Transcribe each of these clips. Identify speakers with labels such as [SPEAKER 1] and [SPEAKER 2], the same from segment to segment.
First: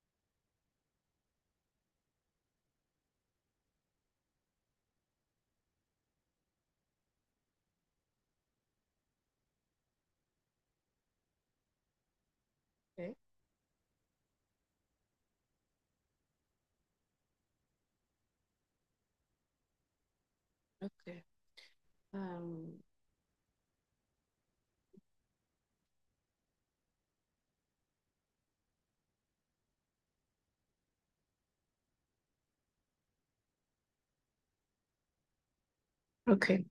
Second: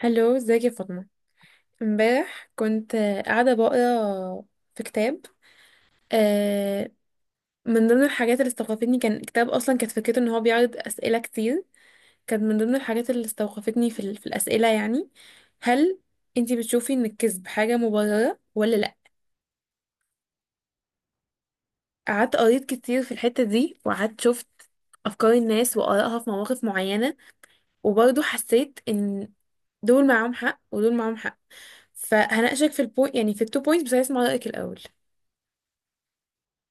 [SPEAKER 1] هلو ازيك يا فاطمة. امبارح كنت قاعدة بقرا في كتاب. آه، من ضمن الحاجات اللي استوقفتني كان كتاب أصلا كانت فكرته إن هو بيعرض أسئلة كتير. كانت من ضمن الحاجات
[SPEAKER 2] اوكي.
[SPEAKER 1] اللي استوقفتني في الأسئلة، يعني هل انتي بتشوفي إن الكذب حاجة مبررة ولا لأ؟
[SPEAKER 2] اوكي.
[SPEAKER 1] قعدت قريت
[SPEAKER 2] أم،
[SPEAKER 1] كتير في الحتة دي وقعدت شفت أفكار الناس وآرائها في مواقف معينة. وبرضه حسيت إن دول معاهم حق ودول معاهم حق. فهناقشك في البوينت، يعني في التو بوينتس، بس عايز اسمع رأيك الأول.
[SPEAKER 2] اوكي.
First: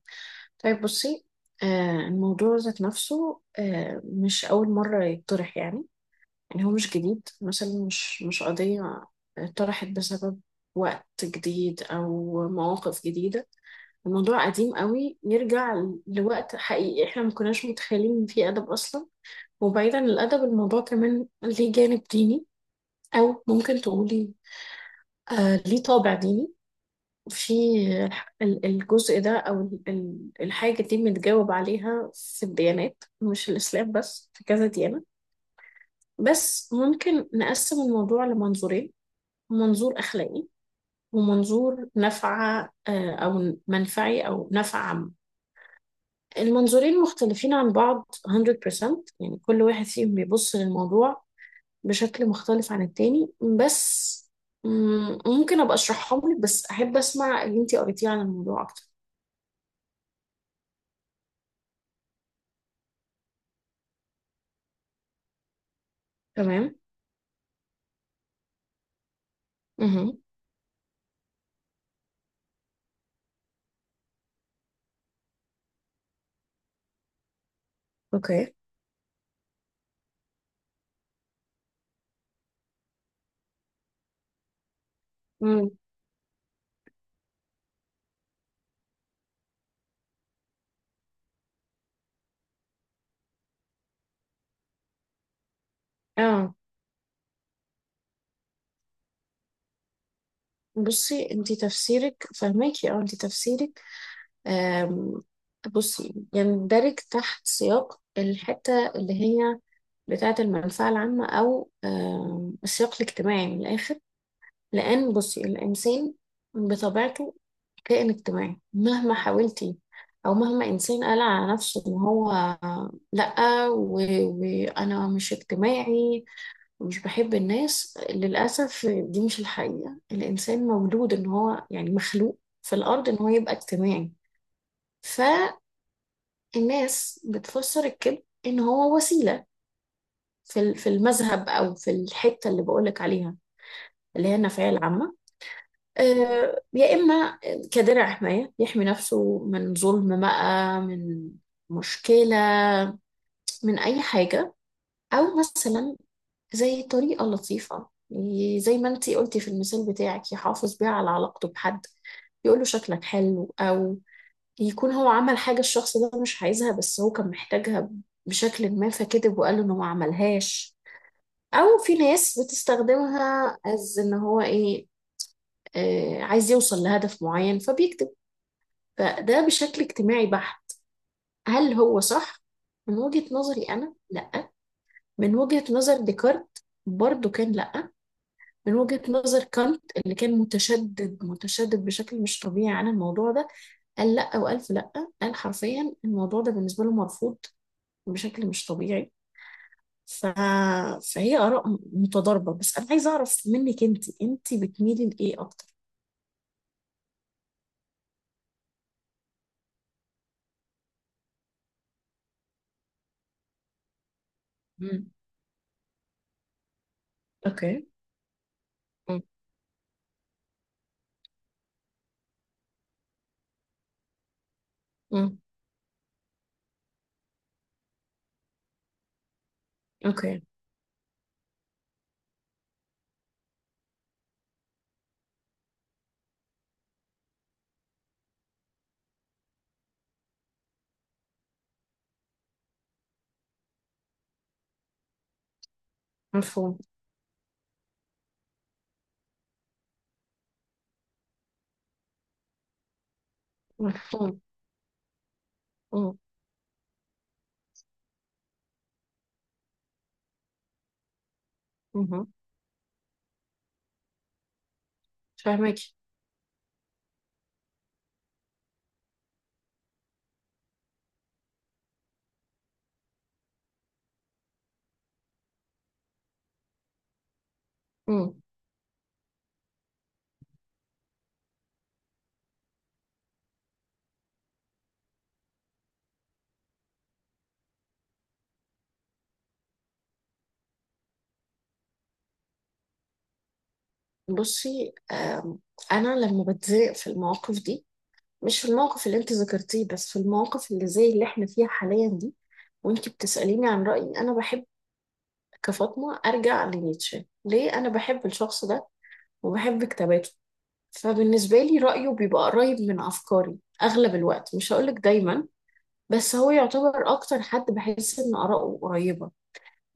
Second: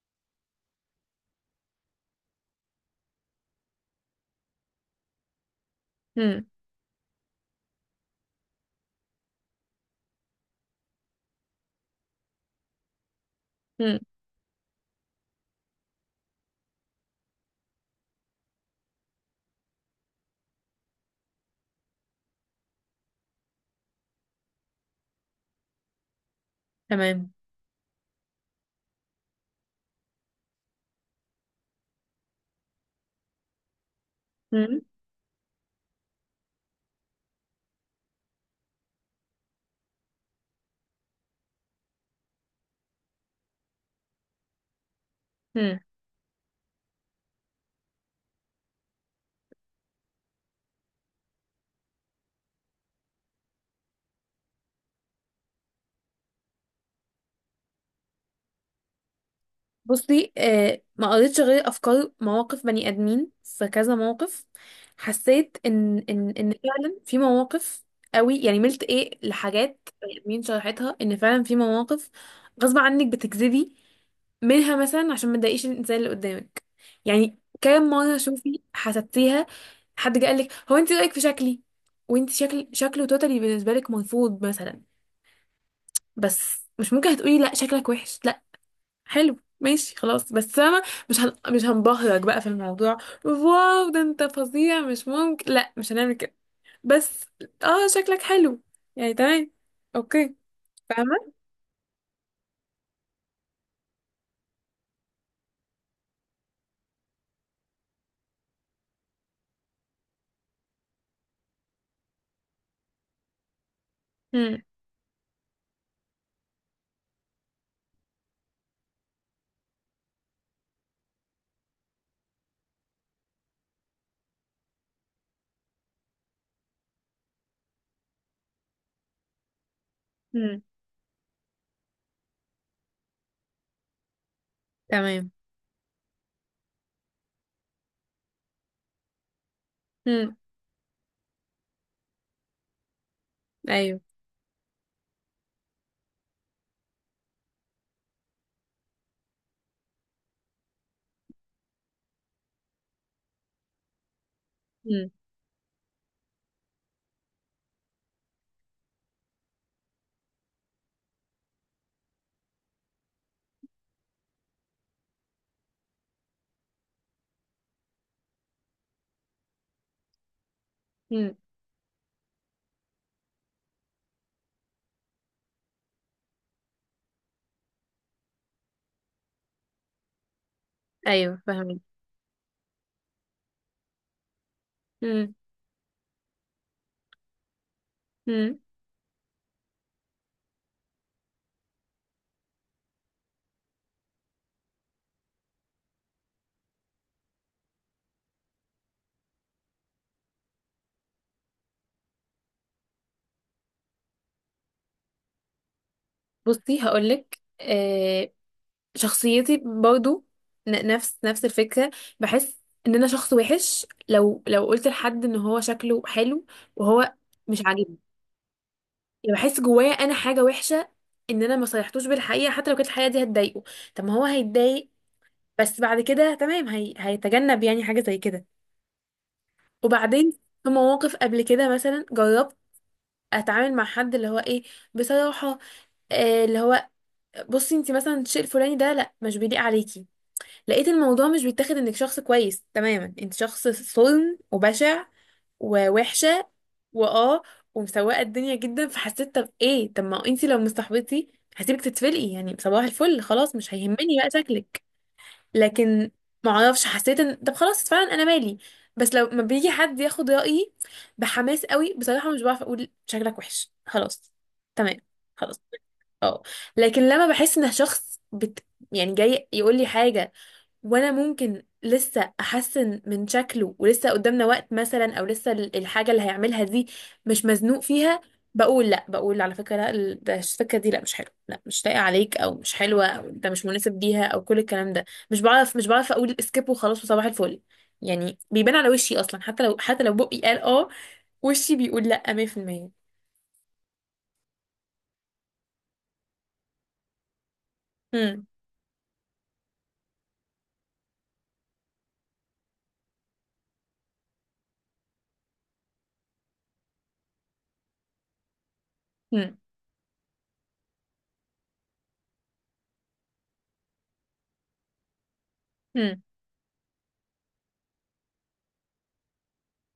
[SPEAKER 2] طيب بصي، الموضوع ذات نفسه، مش أول مرة يطرح. يعني هو مش جديد، مثلا مش قضية طرحت بسبب وقت جديد أو مواقف جديدة.
[SPEAKER 1] مم.
[SPEAKER 2] الموضوع قديم قوي، يرجع لوقت. حقيقي احنا ما كناش متخيلين ان في أدب أصلا. وبعيدا عن الأدب، الموضوع كمان ليه جانب ديني، أو ممكن تقولي ليه طابع ديني.
[SPEAKER 1] تمام.
[SPEAKER 2] في الجزء ده، او الحاجه دي متجاوب عليها في الديانات، مش الاسلام بس، في كذا
[SPEAKER 1] مم.
[SPEAKER 2] ديانه. بس ممكن نقسم الموضوع لمنظورين: منظور اخلاقي، ومنظور نفع، او منفعي، او نفع عام.
[SPEAKER 1] مم.
[SPEAKER 2] المنظورين مختلفين عن بعض 100%. يعني كل واحد فيهم بيبص للموضوع بشكل مختلف عن التاني. بس ممكن ابقى اشرحهم لك، بس احب اسمع اللي انتي قريتيه عن الموضوع اكتر.
[SPEAKER 1] بصي آه، ما قريتش غير افكار مواقف بني ادمين في كذا موقف. حسيت ان
[SPEAKER 2] تمام.
[SPEAKER 1] فعلا في مواقف قوي، يعني ملت ايه لحاجات بني
[SPEAKER 2] مهم.
[SPEAKER 1] ادمين شرحتها، ان فعلا في مواقف غصب عنك بتكذبي منها، مثلا عشان ما تضايقيش الانسان اللي قدامك. يعني كام مره
[SPEAKER 2] اوكي.
[SPEAKER 1] شوفي حسبتيها؟ حد قال لك هو انت رايك في شكلي، وانت شكل شكله توتالي بالنسبه لك مرفوض مثلا،
[SPEAKER 2] امم
[SPEAKER 1] بس مش ممكن هتقولي لا شكلك وحش. حلو ماشي، خلاص، بس انا مش هنبهرك بقى في الموضوع. واو ده انت فظيع، مش ممكن، لا مش هنعمل كده.
[SPEAKER 2] اه
[SPEAKER 1] بس اه شكلك حلو، يعني تمام. اوكي
[SPEAKER 2] بصي،
[SPEAKER 1] فاهمة.
[SPEAKER 2] انتي تفسيرك فهماكي. اه انتي تفسيرك. آم، بصي، يندرج تحت سياق الحتة اللي هي بتاعة المنفعة العامة، أو السياق الاجتماعي من الآخر.
[SPEAKER 1] هم.
[SPEAKER 2] لأن بصي، الإنسان بطبيعته كائن اجتماعي، مهما حاولتي أو مهما إنسان قال على نفسه إن هو لأ و- وأنا مش اجتماعي، مش بحب الناس. للأسف دي مش الحقيقة،
[SPEAKER 1] هم.
[SPEAKER 2] الإنسان مولود إن هو، يعني، مخلوق في الأرض إن هو يبقى اجتماعي.
[SPEAKER 1] تمام.
[SPEAKER 2] فالناس بتفسر الكذب إن هو وسيلة،
[SPEAKER 1] هم.
[SPEAKER 2] في في المذهب، أو في الحتة اللي بقولك عليها،
[SPEAKER 1] ايوه.
[SPEAKER 2] اللي هي النفعية العامة. يا إما كدرع حماية يحمي نفسه من ظلم، بقى، من مشكلة، من أي حاجة.
[SPEAKER 1] هم.
[SPEAKER 2] أو مثلا زي طريقة لطيفة، زي ما انتي قلتي في المثال بتاعك، يحافظ بيها على علاقته بحد، يقول له شكلك حلو. أو يكون هو عمل حاجة الشخص ده مش عايزها، بس هو كان محتاجها بشكل ما، فكذب وقال له إنه ما عملهاش.
[SPEAKER 1] هم.
[SPEAKER 2] أو في ناس بتستخدمها از إن هو إيه، عايز يوصل لهدف معين فبيكتب. فده بشكل اجتماعي بحت.
[SPEAKER 1] ايوه
[SPEAKER 2] هل
[SPEAKER 1] فاهمين.
[SPEAKER 2] هو صح؟ من وجهة نظري أنا، لأ.
[SPEAKER 1] هم.
[SPEAKER 2] من وجهة نظر ديكارت برضو كان لأ.
[SPEAKER 1] هم.
[SPEAKER 2] من وجهة نظر كانت، اللي كان متشدد متشدد بشكل مش طبيعي عن الموضوع ده، قال لأ وألف لأ. قال حرفيا الموضوع ده بالنسبة له مرفوض بشكل مش طبيعي. ف... فهي آراء متضاربة. بس أنا عايزة أعرف منك أنت، بتميلي لإيه أكتر؟
[SPEAKER 1] بصي هقولك آه، شخصيتي برضو نفس الفكرة. بحس ان انا شخص وحش لو قلت
[SPEAKER 2] مم.
[SPEAKER 1] لحد ان هو شكله حلو وهو مش
[SPEAKER 2] أوكي.
[SPEAKER 1] عاجبني.
[SPEAKER 2] مم.
[SPEAKER 1] يعني بحس جوايا انا حاجه وحشه ان انا ما صالحتوش بالحقيقه، حتى لو كانت الحقيقه دي هتضايقه. طب ما هو هيتضايق
[SPEAKER 2] مم.
[SPEAKER 1] بس بعد كده تمام، هيتجنب يعني حاجه زي كده. وبعدين
[SPEAKER 2] أوكي.
[SPEAKER 1] في مواقف قبل كده مثلا جربت اتعامل مع حد اللي هو ايه، بصراحه، اللي هو بصي انت مثلا الشيء الفلاني ده لا مش بيليق عليكي. لقيت الموضوع مش بيتاخد انك شخص كويس، تماما انت شخص صلن وبشع ووحشه
[SPEAKER 2] مفهوم.
[SPEAKER 1] واه ومسوقه الدنيا جدا. فحسيت طب ايه، طب ما انتي لو مصاحبتي هسيبك تتفلقي، يعني صباح الفل، خلاص مش هيهمني بقى
[SPEAKER 2] مفهوم.
[SPEAKER 1] شكلك. لكن
[SPEAKER 2] مم.
[SPEAKER 1] ما اعرفش، حسيت ان طب خلاص فعلا انا مالي. بس لو ما بيجي حد ياخد رايي بحماس قوي بصراحه،
[SPEAKER 2] مهم.
[SPEAKER 1] مش بعرف اقول شكلك وحش خلاص. تمام، خلاص.
[SPEAKER 2] فاهمك.
[SPEAKER 1] اه. لكن لما بحس ان يعني جاي يقول لي حاجه، وانا ممكن لسه احسن من شكله ولسه قدامنا وقت مثلا، او لسه الحاجه اللي هيعملها دي مش مزنوق فيها،
[SPEAKER 2] مم.
[SPEAKER 1] بقول لا. بقول على فكره لا، ال- ده الفكره دي لا مش حلوه، لا مش لايقه عليك، او مش حلوه، او ده مش مناسب ليها، او كل الكلام ده. مش بعرف، مش بعرف اقول سكيب وخلاص وصباح الفل. يعني بيبان على وشي اصلا، حتى لو حتى لو بقي قال اه، وشي بيقول لا 100%.
[SPEAKER 2] بصي أنا لما بتضايق في المواقف دي،
[SPEAKER 1] امم.
[SPEAKER 2] مش في الموقف اللي انت ذكرتيه، بس في المواقف اللي زي اللي احنا فيها حاليا دي، وانت بتسأليني عن رأيي، انا بحب كفاطمة ارجع لنيتشه. ليه انا بحب الشخص ده
[SPEAKER 1] امم.
[SPEAKER 2] وبحب كتاباته؟ فبالنسبة لي رأيه بيبقى قريب من افكاري اغلب الوقت، مش هقولك دايما،
[SPEAKER 1] امم.
[SPEAKER 2] بس هو يعتبر اكتر حد بحس ان آراءه قريبة.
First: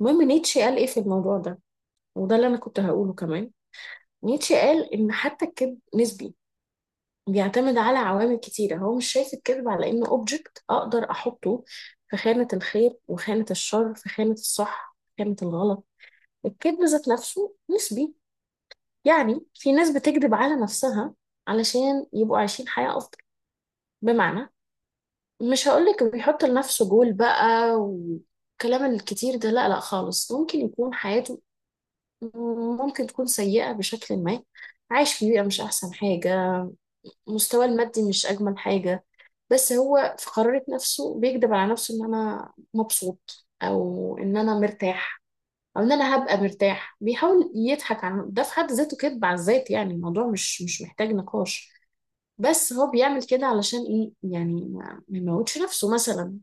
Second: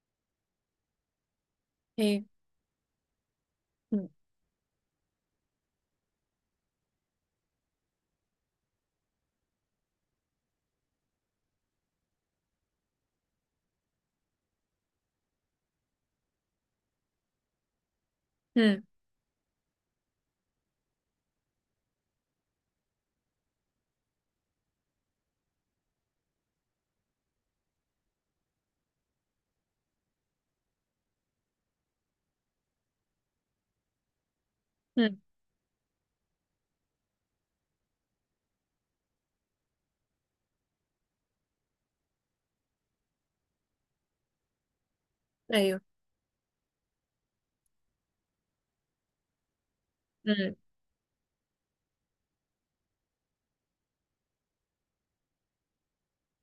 [SPEAKER 2] المهم، نيتشه قال ايه في الموضوع ده،
[SPEAKER 1] ايه.
[SPEAKER 2] وده اللي انا كنت هقوله كمان.
[SPEAKER 1] امم.
[SPEAKER 2] نيتشه قال ان حتى الكذب نسبي، بيعتمد على عوامل كتيرة. هو مش شايف الكذب على إنه أوبجكت أقدر أحطه في خانة الخير وخانة الشر، في خانة الصح في خانة الغلط. الكذب ذات نفسه نسبي. يعني في ناس بتكذب على نفسها علشان يبقوا عايشين حياة أفضل. بمعنى، مش هقولك بيحط لنفسه جول بقى والكلام الكتير ده، لا لا خالص، ممكن يكون حياته ممكن تكون سيئة بشكل ما، عايش
[SPEAKER 1] امم.
[SPEAKER 2] في بيئة مش أحسن حاجة، مستواه المادي مش أجمل حاجة. بس هو في قرارة نفسه بيكذب على نفسه ان انا مبسوط، او ان انا مرتاح،
[SPEAKER 1] ايوه.
[SPEAKER 2] او ان انا هبقى مرتاح. بيحاول يضحك عن ده، في حد ذاته كذب على الذات، يعني الموضوع
[SPEAKER 1] امم.
[SPEAKER 2] مش محتاج نقاش. بس هو بيعمل كده علشان ايه؟ يعني ما يموتش نفسه مثلا.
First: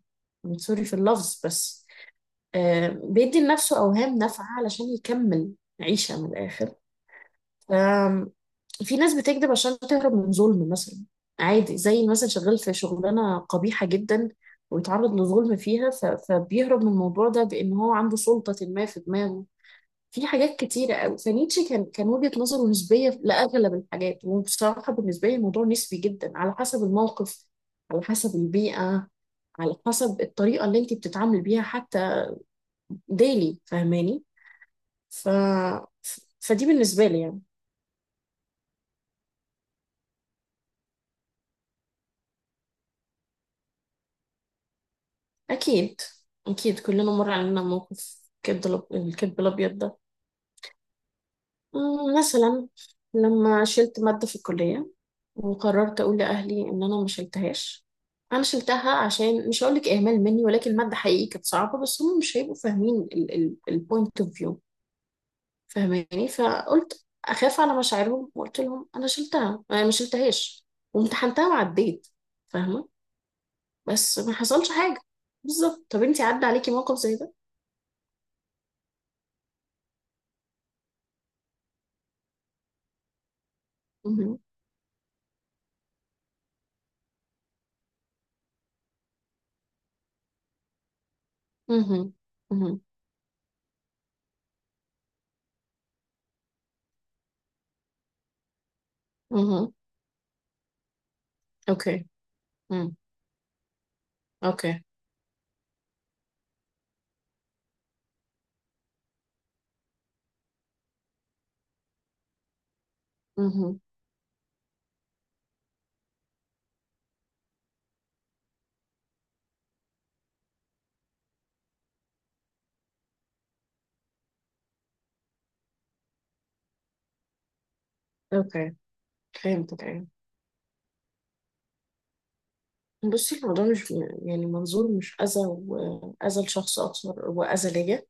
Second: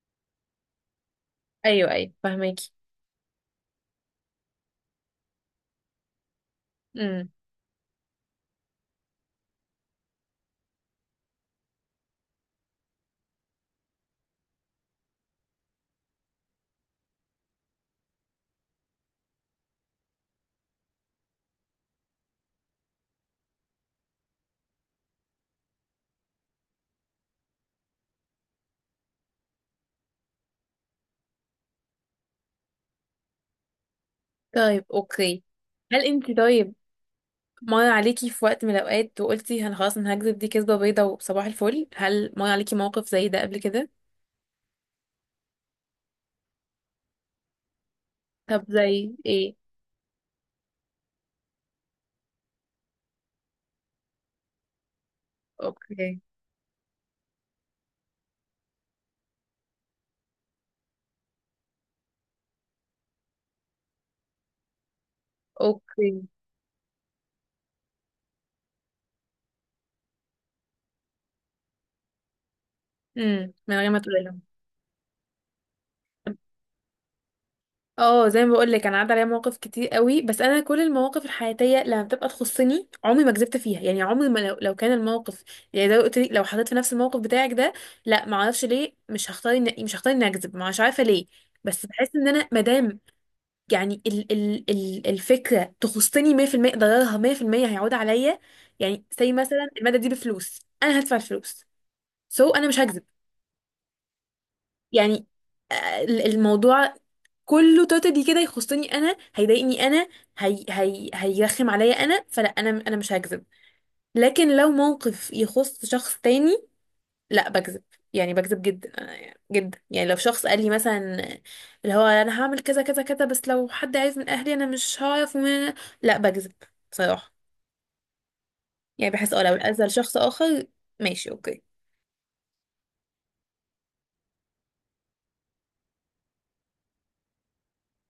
[SPEAKER 2] سوري في اللفظ بس.
[SPEAKER 1] ايوه ايوه فهماكي.
[SPEAKER 2] بيدي لنفسه اوهام نافعة علشان يكمل عيشة من الاخر. في ناس بتكذب عشان تهرب من ظلم مثلا، عادي، زي مثلا شغال في شغلانة قبيحة جدا ويتعرض لظلم فيها، فبيهرب من الموضوع ده بأن هو عنده سلطة ما في دماغه. في حاجات كتيرة قوي. فنيتشه كان وجهة نظره نسبية لأغلب الحاجات. وبصراحة بالنسبة لي الموضوع نسبي جدا، على حسب الموقف، على حسب البيئة، على حسب الطريقة اللي انت بتتعامل بيها حتى. ديلي فاهماني؟
[SPEAKER 1] طيب
[SPEAKER 2] ف...
[SPEAKER 1] اوكي. هل انت
[SPEAKER 2] فدي
[SPEAKER 1] طيب
[SPEAKER 2] بالنسبة لي، يعني.
[SPEAKER 1] مر عليكي في وقت من الاوقات وقلتي انا خلاص انا هكذب دي كذبه بيضه وصباح الفل؟ هل مر عليكي موقف زي ده قبل كده؟
[SPEAKER 2] أكيد، أكيد كلنا مر علينا موقف الكذب
[SPEAKER 1] طب زي
[SPEAKER 2] الكذب
[SPEAKER 1] ايه؟
[SPEAKER 2] الأبيض ده. مثلا لما شلت مادة في الكلية وقررت أقول
[SPEAKER 1] اوكي.
[SPEAKER 2] لأهلي إن أنا ما شلتهاش. أنا شلتها، عشان مش هقولك إهمال مني، ولكن المادة حقيقي كانت صعبة، بس هم مش هيبقوا فاهمين البوينت اوف فيو.
[SPEAKER 1] اوكي.
[SPEAKER 2] فاهماني؟ فقلت أخاف على مشاعرهم، وقلت لهم أنا شلتها. أنا ما شلتهاش، وامتحنتها وعديت. فاهمة؟
[SPEAKER 1] امم. من غير ما
[SPEAKER 2] بس
[SPEAKER 1] تقولي
[SPEAKER 2] ما
[SPEAKER 1] لهم.
[SPEAKER 2] حصلش حاجة. بالظبط، طب انتي عدى عليكي موقف زي
[SPEAKER 1] اه زي ما بقول لك انا عدى عليا مواقف كتير قوي. بس انا كل المواقف الحياتيه لما بتبقى تخصني عمري ما كذبت فيها. يعني
[SPEAKER 2] ده؟
[SPEAKER 1] عمري ما لو كان الموقف، يعني زي ما قلت لك، لو حطيت في نفس الموقف بتاعك ده، لا. ما اعرفش ليه مش هختار مش هختار اني اكذب، مش عارفه ليه. بس
[SPEAKER 2] مهم.
[SPEAKER 1] بحس ان انا ما
[SPEAKER 2] مهم.
[SPEAKER 1] دام، يعني ال الفكرة تخصني 100%، ضررها 100% هيعود عليا. يعني زي مثلا
[SPEAKER 2] مهم.
[SPEAKER 1] المادة دي بفلوس انا هدفع الفلوس،
[SPEAKER 2] اوكي.
[SPEAKER 1] so انا مش
[SPEAKER 2] مم.
[SPEAKER 1] هكذب.
[SPEAKER 2] اوكي.
[SPEAKER 1] يعني الموضوع كله توتالي كده يخصني انا، هيضايقني انا، هي هي هيرخم عليا انا، فلا انا مش هكذب.
[SPEAKER 2] مهم.
[SPEAKER 1] لكن لو موقف يخص شخص تاني، لا بكذب. يعني بكذب جدا. جدا يعني لو شخص قال لي مثلا، اللي هو انا هعمل كذا كذا كذا بس لو حد عايز من اهلي انا مش هعرف لا بكذب بصراحة.
[SPEAKER 2] اوكي.
[SPEAKER 1] يعني بحس اه لو
[SPEAKER 2] فهمتك.
[SPEAKER 1] الاذى
[SPEAKER 2] ايوه.
[SPEAKER 1] لشخص اخر. ماشي اوكي.
[SPEAKER 2] بصي الموضوع مش، يعني منظور، مش اذى، واذى لشخص اكثر، واذى ليا.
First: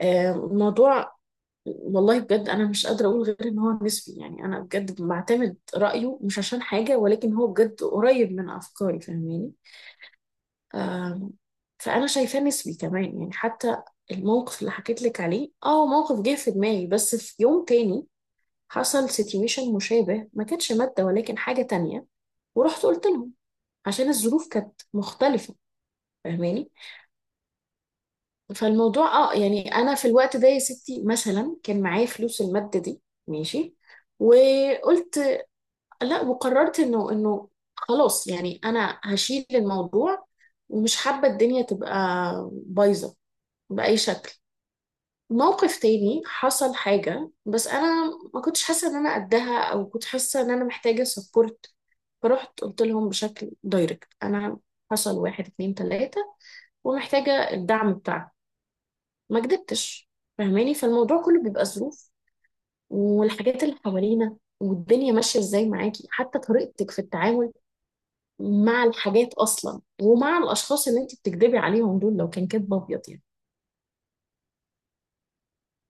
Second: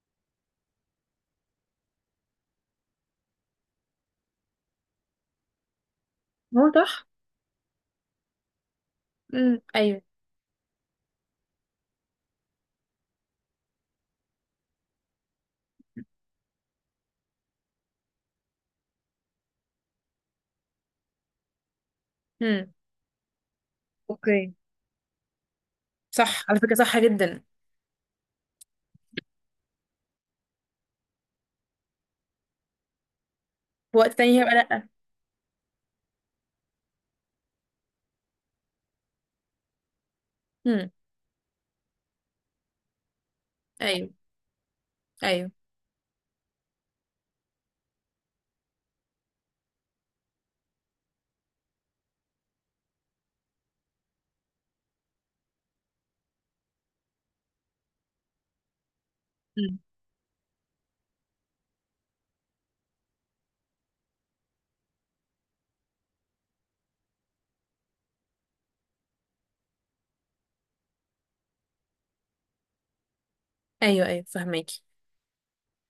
[SPEAKER 2] الموضوع، والله بجد انا مش قادره اقول غير ان هو نسبي. يعني انا بجد بعتمد رايه، مش عشان
[SPEAKER 1] هو
[SPEAKER 2] حاجه،
[SPEAKER 1] صح.
[SPEAKER 2] ولكن هو بجد قريب من افكاري.
[SPEAKER 1] امم.
[SPEAKER 2] فاهماني؟
[SPEAKER 1] ايوه.
[SPEAKER 2] آم، فانا شايفاه نسبي كمان. يعني حتى الموقف اللي حكيت لك عليه، موقف جه في دماغي، بس في يوم تاني حصل سيتويشن مشابه، ما كانتش مادة ولكن حاجة تانية.
[SPEAKER 1] امم.
[SPEAKER 2] ورحت قلت لهم، عشان الظروف
[SPEAKER 1] اوكي.
[SPEAKER 2] كانت مختلفة.
[SPEAKER 1] صح على
[SPEAKER 2] فاهماني؟
[SPEAKER 1] فكرة، صح جدا.
[SPEAKER 2] فالموضوع يعني انا في الوقت ده يا ستي مثلا كان معايا فلوس المادة دي، ماشي.
[SPEAKER 1] في وقت تاني هيبقى لا.
[SPEAKER 2] وقلت لا، وقررت انه خلاص، يعني انا هشيل الموضوع،
[SPEAKER 1] امم.
[SPEAKER 2] ومش حابة الدنيا تبقى بايظة بأي
[SPEAKER 1] ايوه
[SPEAKER 2] شكل.
[SPEAKER 1] ايوه.
[SPEAKER 2] موقف تاني حصل حاجة، بس أنا ما كنتش حاسة إن أنا قدها، أو كنت حاسة إن أنا محتاجة سبورت. فرحت قلت لهم بشكل دايركت: أنا حصل واحد اتنين تلاتة، ومحتاجة الدعم بتاعك. ما
[SPEAKER 1] امم.
[SPEAKER 2] كدبتش. فاهماني؟ فالموضوع كله بيبقى ظروف، والحاجات اللي حوالينا، والدنيا ماشية ازاي معاكي، حتى طريقتك في التعامل مع الحاجات أصلا، ومع الأشخاص اللي انت بتكدبي عليهم دول لو كان كدب أبيض يعني.
[SPEAKER 1] ايوه ايوه فهماكي.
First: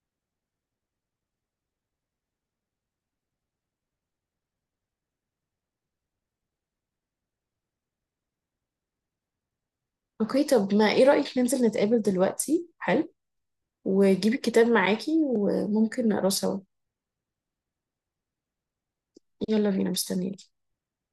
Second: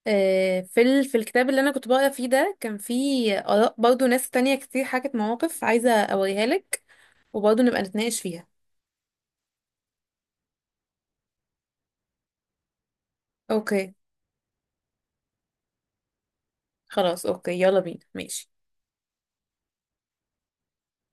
[SPEAKER 1] في الكتاب اللي انا كنت بقرا فيه ده كان فيه اراء برضو ناس تانية كتير حكت مواقف عايزه اوريها لك، وبرضو نبقى نتناقش فيها.
[SPEAKER 2] اوكي، طب ما ايه رأيك ننزل نتقابل دلوقتي؟ حلو،
[SPEAKER 1] اوكي
[SPEAKER 2] وجيبي الكتاب معاكي وممكن نقراه سوا.
[SPEAKER 1] خلاص، اوكي، يلا بينا، ماشي.
[SPEAKER 2] يلا بينا، مستنيين.